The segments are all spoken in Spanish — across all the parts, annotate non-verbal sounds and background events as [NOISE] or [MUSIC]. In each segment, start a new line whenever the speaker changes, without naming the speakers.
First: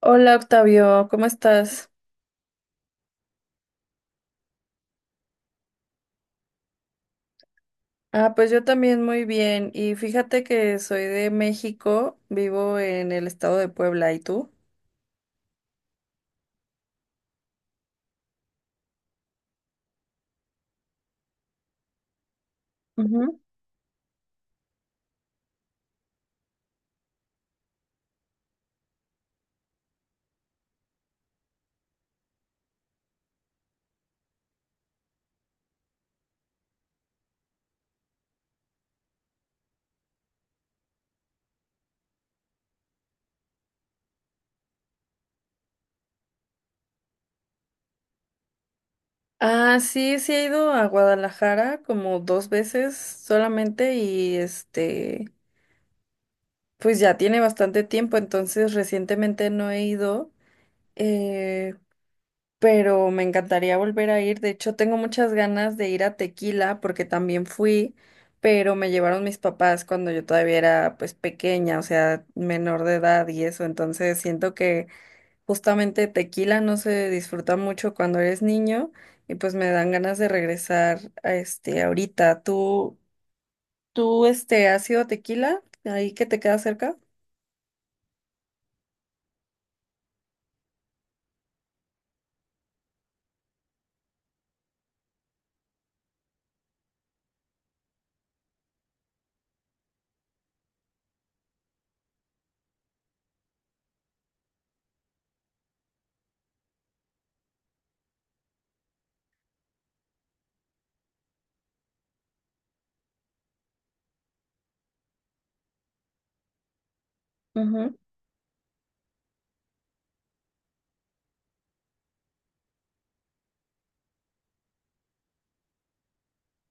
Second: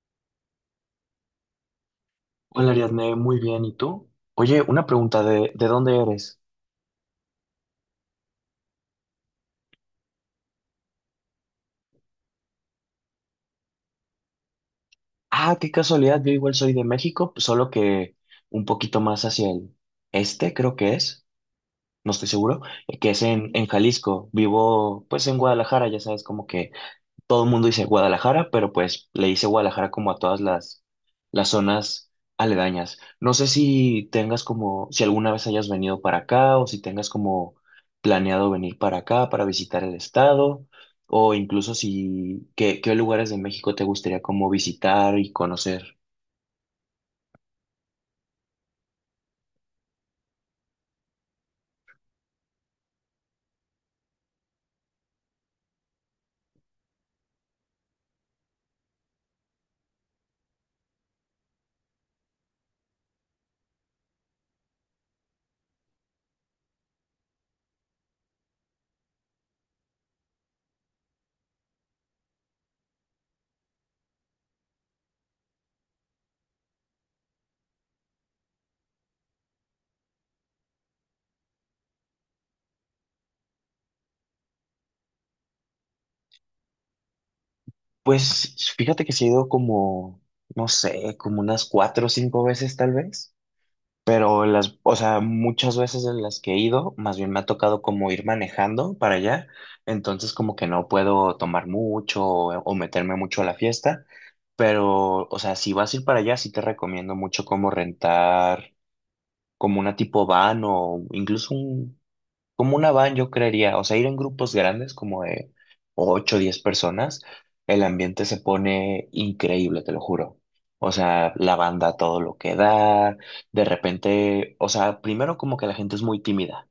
Hola Octavio, ¿cómo estás?
Hola Ariadne, muy bien. ¿Y tú? Oye, una pregunta ¿de dónde eres?
Ah, pues yo también muy bien. Y fíjate que soy de México, vivo en el estado de Puebla, ¿y tú?
Ah, qué casualidad, yo igual soy de México, solo que un poquito más hacia el este, creo que es, no estoy seguro, que es
Ujú.
en Jalisco. Vivo pues en Guadalajara, ya sabes, como que todo el mundo dice Guadalajara, pero pues le dice Guadalajara como a todas las zonas aledañas. No sé si tengas como, si alguna vez hayas venido para acá o si tengas como planeado venir para acá para visitar el estado o incluso si, qué, qué lugares de México te gustaría como visitar y conocer.
Ah, sí, sí he ido a Guadalajara como dos veces solamente y pues ya tiene bastante tiempo, entonces recientemente no he ido. Eh, pero me encantaría volver a ir. De hecho, tengo muchas ganas de ir a Tequila porque también fui, pero me llevaron mis papás cuando yo todavía era pues pequeña, o sea, menor de edad y eso. Entonces siento que justamente Tequila no se disfruta mucho cuando eres niño y pues me dan ganas de regresar a este ahorita. ¿¿Tú, ¿has ido a Tequila? Ahí que te queda cerca.
Pues fíjate que se ha ido como, no sé, como unas cuatro o cinco veces tal vez. Pero las, o sea, muchas veces en las que he ido, más bien me ha tocado como ir manejando para allá, entonces como que no puedo tomar mucho o meterme mucho a la fiesta, pero, o sea, si vas a ir para allá, sí te recomiendo mucho como rentar como una tipo van o incluso un como una van, yo creería, o sea, ir en grupos grandes, como de 8 o 10 personas, el ambiente se pone increíble, te lo juro. O sea, la banda todo lo que da, de repente, o sea, primero como que la gente es muy tímida,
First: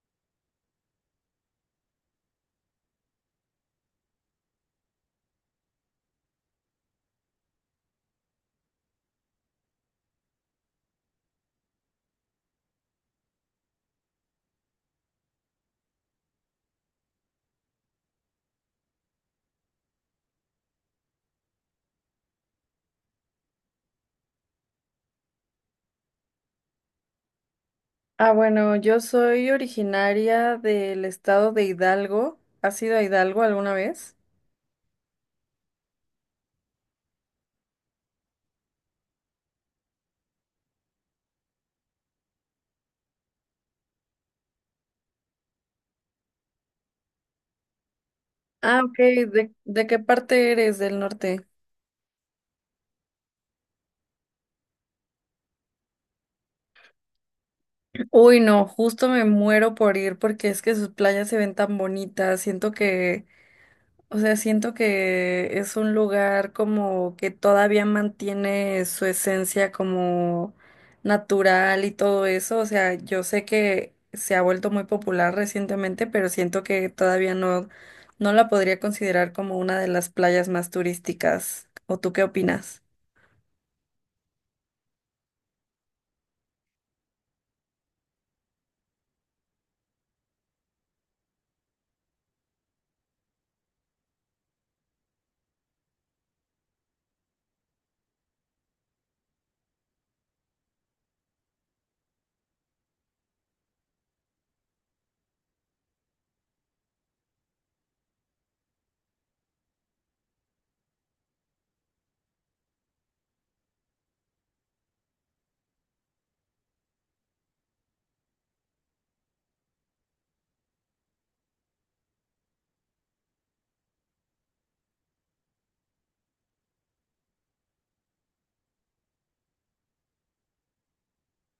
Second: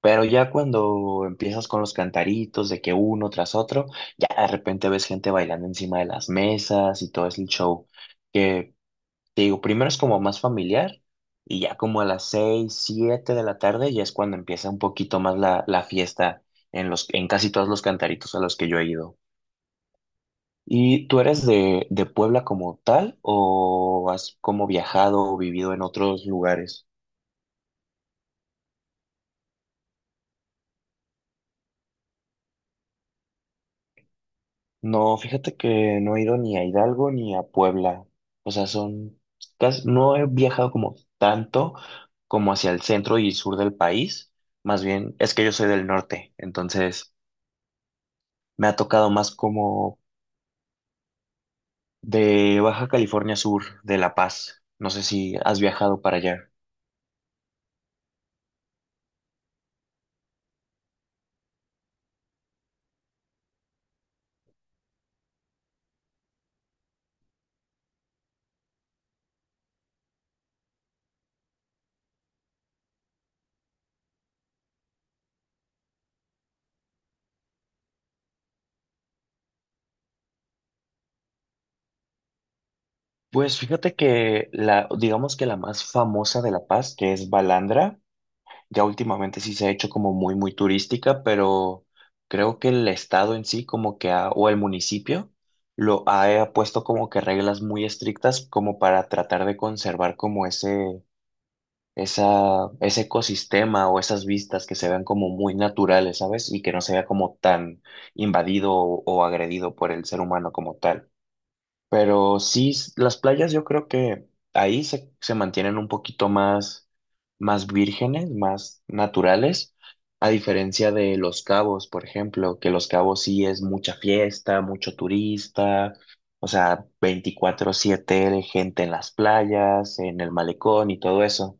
pero ya cuando empiezas con los cantaritos de que uno tras otro, ya de repente ves gente bailando encima de las mesas y todo es el show, que te digo, primero es como más familiar y ya como a las seis, siete de la tarde ya es cuando empieza un poquito más la fiesta en en casi todos los cantaritos a los que yo he ido. ¿Y tú eres de Puebla como tal o has como viajado o vivido en otros lugares?
Ah, bueno, yo soy originaria del estado de Hidalgo. ¿Has ido a Hidalgo alguna vez?
No, fíjate que no he ido ni a Hidalgo ni a Puebla. O sea, son casi, no he viajado como tanto como hacia el centro y sur del país. Más bien, es que yo soy del norte, entonces me ha
Ah, ok.
tocado más
¿¿De qué
como
parte eres del norte?
de Baja California Sur, de La Paz. No sé si has viajado para allá.
Uy, no, justo me muero por ir porque es que sus playas se ven tan bonitas. Siento que, o sea, siento que es un lugar como que todavía mantiene su esencia como natural y todo eso. O sea, yo sé que se ha vuelto muy popular recientemente, pero siento que todavía no la podría considerar como una de las playas más turísticas. ¿O tú qué opinas?
Pues fíjate que la, digamos que la más famosa de La Paz, que es Balandra, ya últimamente sí se ha hecho como muy, muy turística, pero creo que el estado en sí, como que ha, o el municipio, lo ha puesto como que reglas muy estrictas como para tratar de conservar como ese esa, ese ecosistema o esas vistas que se vean como muy naturales, ¿sabes? Y que no se vea como tan invadido o agredido por el ser humano como tal. Pero sí, las playas yo creo que ahí se, se mantienen un poquito más, más vírgenes, más naturales, a diferencia de Los Cabos, por ejemplo, que Los Cabos sí es mucha fiesta, mucho turista. O sea, 24/7 gente en las playas, en el malecón y todo eso.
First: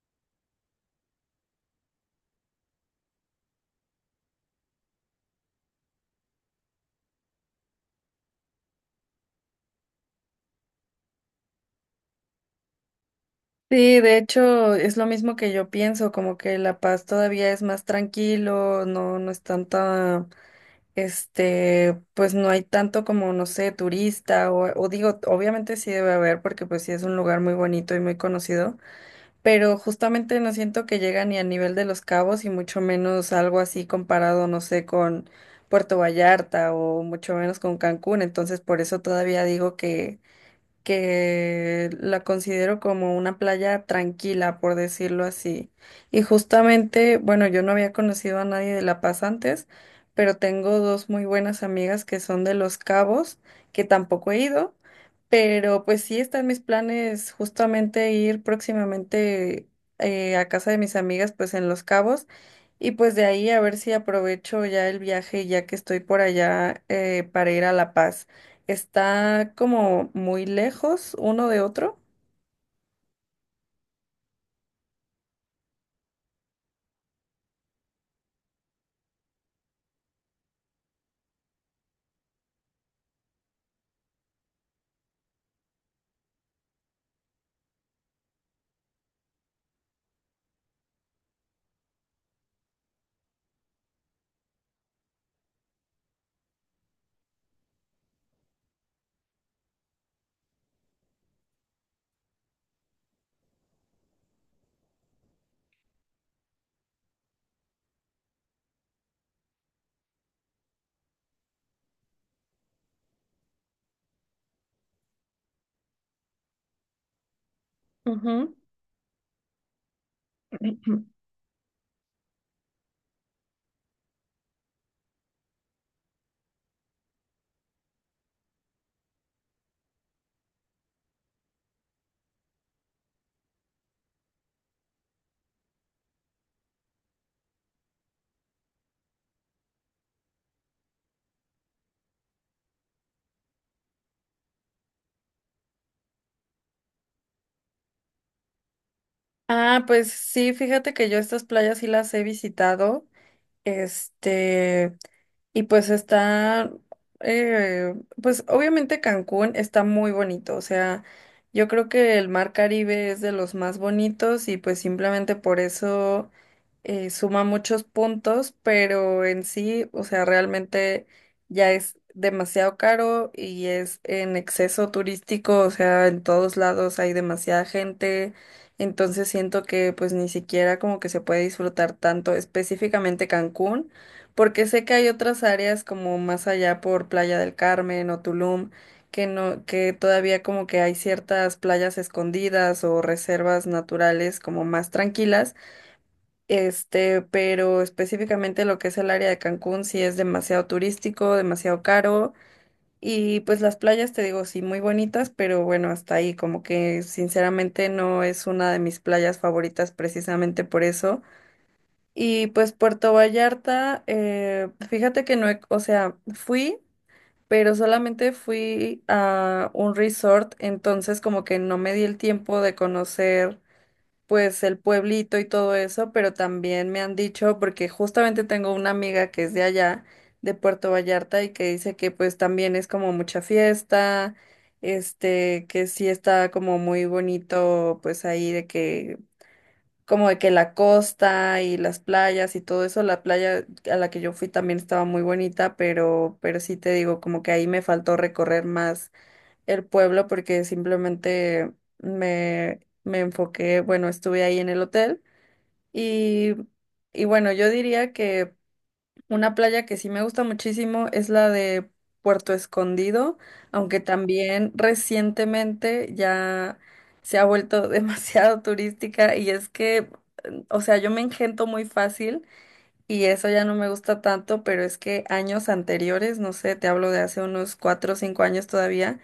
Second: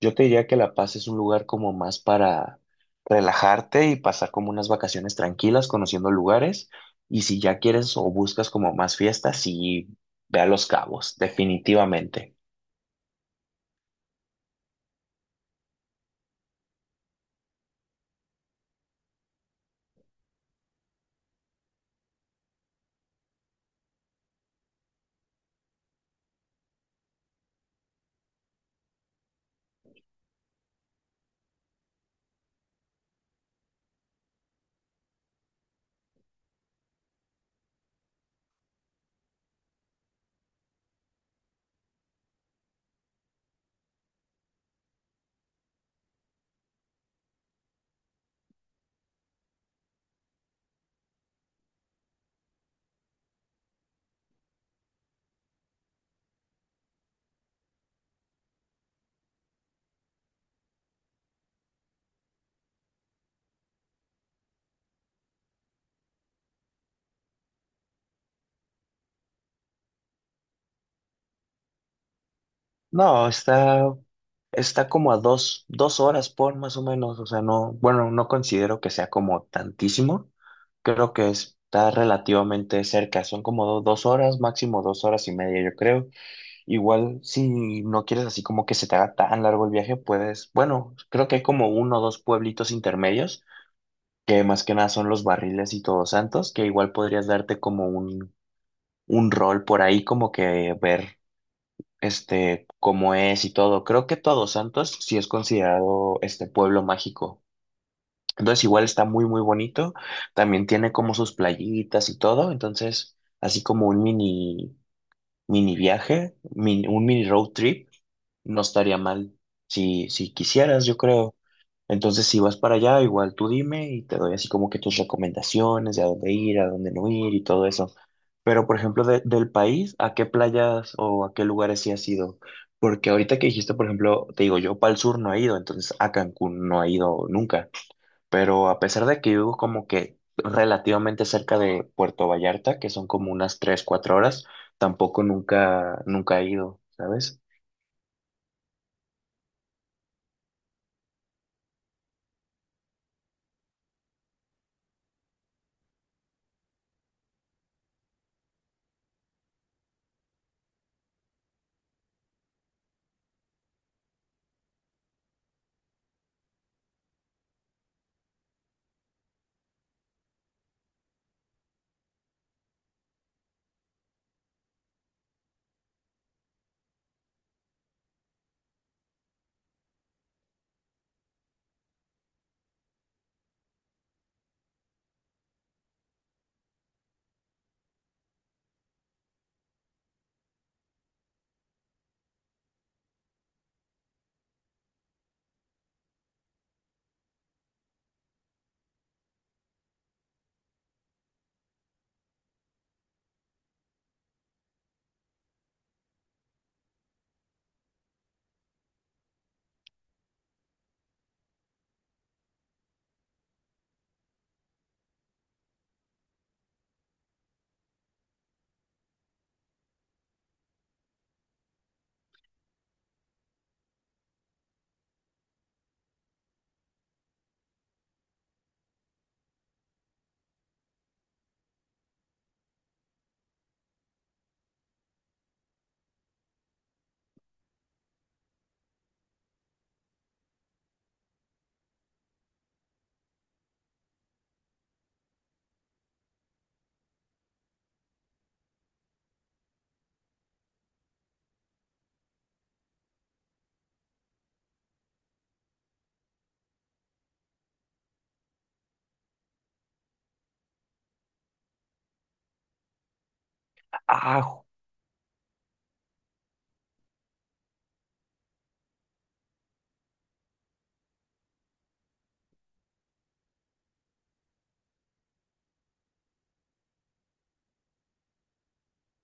Yo te diría que La Paz es un lugar como más para relajarte y pasar como unas vacaciones tranquilas, conociendo lugares. Y si ya quieres o buscas como más fiestas, sí, ve a Los Cabos, definitivamente.
Sí, de hecho, es lo mismo que yo pienso, como que La Paz todavía es más tranquilo, no es tanta. Este, pues no hay tanto como, no sé, turista o digo, obviamente sí debe haber porque pues sí es un lugar muy bonito y muy conocido, pero justamente no siento que llega ni a nivel de Los Cabos y mucho menos algo así comparado, no sé, con Puerto Vallarta o mucho menos con Cancún, entonces por eso todavía digo que la considero como una playa tranquila, por decirlo así. Y justamente, bueno, yo no había conocido a nadie de La Paz antes, pero tengo dos muy buenas amigas que son de Los Cabos, que tampoco he ido, pero pues sí están mis planes justamente ir próximamente a casa de mis amigas, pues en Los Cabos. Y pues de ahí a ver si aprovecho ya el viaje, ya que estoy por allá, para ir a La Paz. Está como muy lejos uno de otro.
No, está como a dos, dos horas por más o menos. O sea, no, bueno, no considero que sea como tantísimo. Creo que está relativamente cerca. Son como dos horas, máximo dos horas y media, yo creo. Igual, si no quieres así como que se te haga tan largo el viaje, puedes, bueno, creo que hay como uno o dos pueblitos intermedios, que más que nada son los Barriles y Todos Santos, que igual podrías darte como un rol por ahí, como que ver este cómo es y todo. Creo que Todos Santos sí es considerado este pueblo mágico. Entonces igual está muy muy bonito, también tiene como sus playitas y todo, entonces así como un mini mini viaje, un mini road trip
Ujú.
no estaría mal si, si quisieras, yo
[CLEARS THROAT]
creo. Entonces, si vas para allá, igual tú dime y te doy así como que tus recomendaciones de a dónde ir, a dónde no ir y todo eso. Pero, por ejemplo, del país, ¿a qué playas o a qué lugares sí has ido? Porque ahorita que dijiste, por ejemplo, te digo, yo para el sur no he ido, entonces a Cancún no he ido nunca. Pero a pesar de que vivo como que relativamente cerca de Puerto Vallarta, que son como unas 3 4 horas, tampoco nunca, nunca he ido, ¿sabes?
Ah, pues sí, fíjate que yo estas playas sí las he visitado. Este, y pues está, eh, pues obviamente Cancún está muy bonito, o sea, yo creo que el mar Caribe es de los más bonitos y pues simplemente por eso suma muchos puntos, pero en sí, o sea, realmente ya es demasiado caro y es en exceso turístico, o sea, en todos lados hay demasiada gente, entonces siento que pues ni siquiera como que se puede disfrutar tanto específicamente Cancún, porque sé que hay otras áreas como más allá por Playa del Carmen o Tulum, que no, que todavía como que hay ciertas playas escondidas o reservas naturales como más tranquilas. Este, pero específicamente lo que es el área de Cancún sí es demasiado turístico, demasiado caro, y pues las playas, te digo, sí, muy bonitas, pero bueno, hasta ahí, como que sinceramente no es una de mis playas favoritas precisamente por eso. Y pues Puerto Vallarta, fíjate que no, o sea, fui, pero solamente fui a un resort, entonces como que no me di el tiempo de conocer pues el pueblito y todo eso, pero también me han dicho, porque justamente tengo una amiga que es de allá, de Puerto Vallarta, y que dice que pues también es como mucha fiesta. Este, que sí está como muy bonito, pues ahí de que, como de que la costa y las playas y todo eso, la playa a la que yo fui también estaba muy bonita, pero sí te digo, como que ahí me faltó recorrer más el pueblo porque simplemente me enfoqué, bueno, estuve ahí en el hotel, y, y bueno, yo diría que una playa que sí me gusta muchísimo es la de Puerto Escondido, aunque
Ah,
también recientemente ya se ha vuelto [LAUGHS] demasiado turística y es que, o sea, yo me engento muy fácil. Y eso ya no me gusta tanto, pero es que años anteriores, no sé, te hablo de hace unos 4 o 5 años todavía,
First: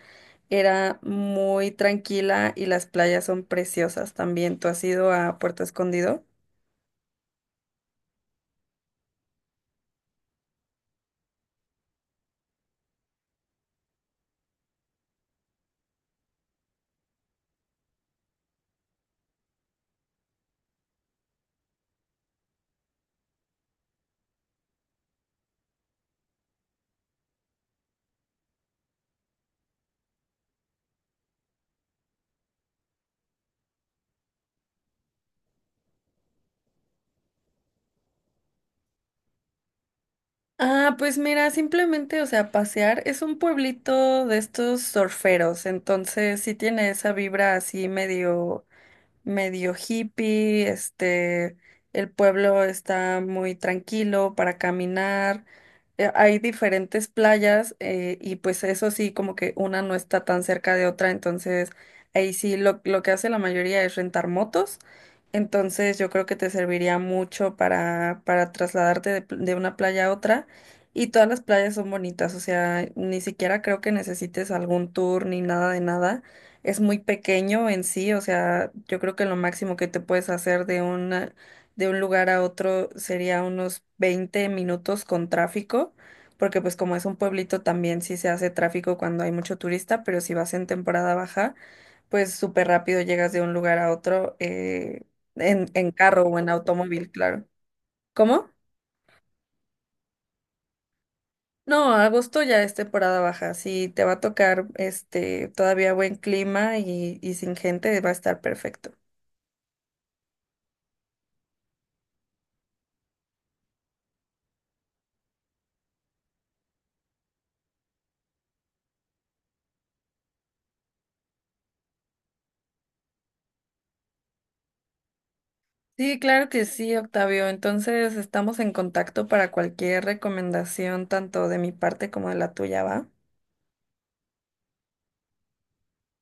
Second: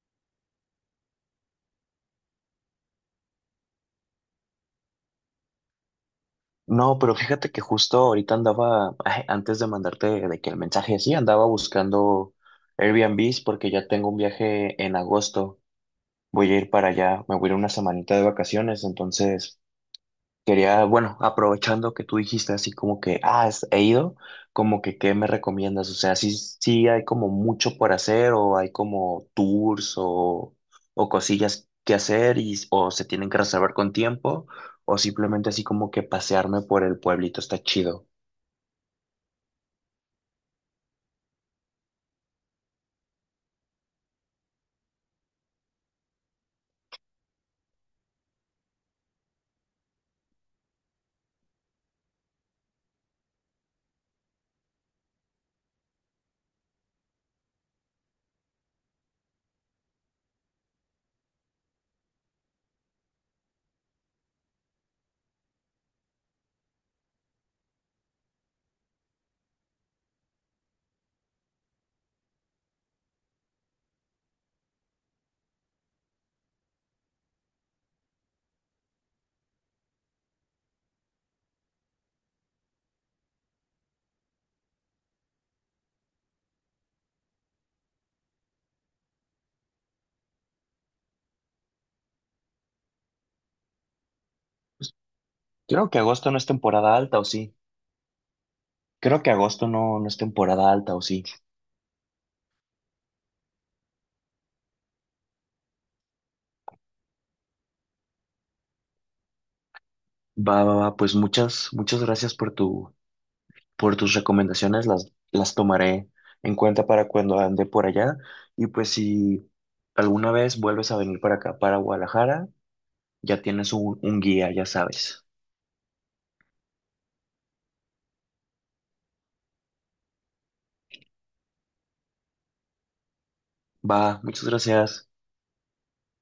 era muy tranquila y las playas son preciosas también. ¿Tú has ido a Puerto Escondido?
no, pero fíjate que justo ahorita andaba, [LAUGHS] antes de mandarte de que el mensaje, sí, andaba buscando Airbnbs porque ya tengo un viaje en agosto. Voy a ir para allá, me voy a ir una semanita de vacaciones, entonces quería, bueno, aprovechando que tú dijiste así como que, ah, he ido, como que, ¿qué me recomiendas? O sea, sí, sí hay como mucho por hacer o hay como tours o cosillas que hacer y, o se tienen que reservar con tiempo o simplemente así como que pasearme por el pueblito está chido.
Ah, pues mira, simplemente, o sea, pasear es un pueblito de estos surferos, entonces sí tiene esa vibra así medio, medio hippie. Este, el pueblo está muy tranquilo para caminar. Hay diferentes playas, y pues eso sí, como que una no está tan cerca de otra, entonces ahí sí lo que hace la mayoría es rentar motos, entonces yo creo que te serviría mucho para trasladarte de, de una playa a otra, y todas las playas son bonitas, o sea, ni siquiera creo que necesites algún tour ni nada de nada. Es muy pequeño en sí, o sea, yo creo que lo máximo que te puedes hacer de un, de un lugar a otro sería unos 20 minutos con tráfico, porque pues como es un pueblito también sí se hace tráfico cuando hay mucho turista, pero si vas en temporada baja, pues súper rápido llegas de un lugar a otro. En
Creo que
carro
agosto
o
no es
en
temporada
automóvil,
alta o sí.
claro. ¿Cómo?
Creo que agosto no, no es temporada alta o sí.
No, agosto ya es temporada baja, sí te va a tocar este todavía buen clima y sin gente, va a estar perfecto.
Va, va, va, pues muchas, muchas gracias por tu, por tus recomendaciones las tomaré en cuenta para cuando ande por allá. Y pues si alguna vez vuelves a venir para acá, para Guadalajara, ya tienes un guía, ya sabes.
Sí, claro que sí, Octavio. Entonces estamos en contacto para cualquier recomendación, tanto de mi parte como de la tuya, ¿va?
Va, muchas gracias.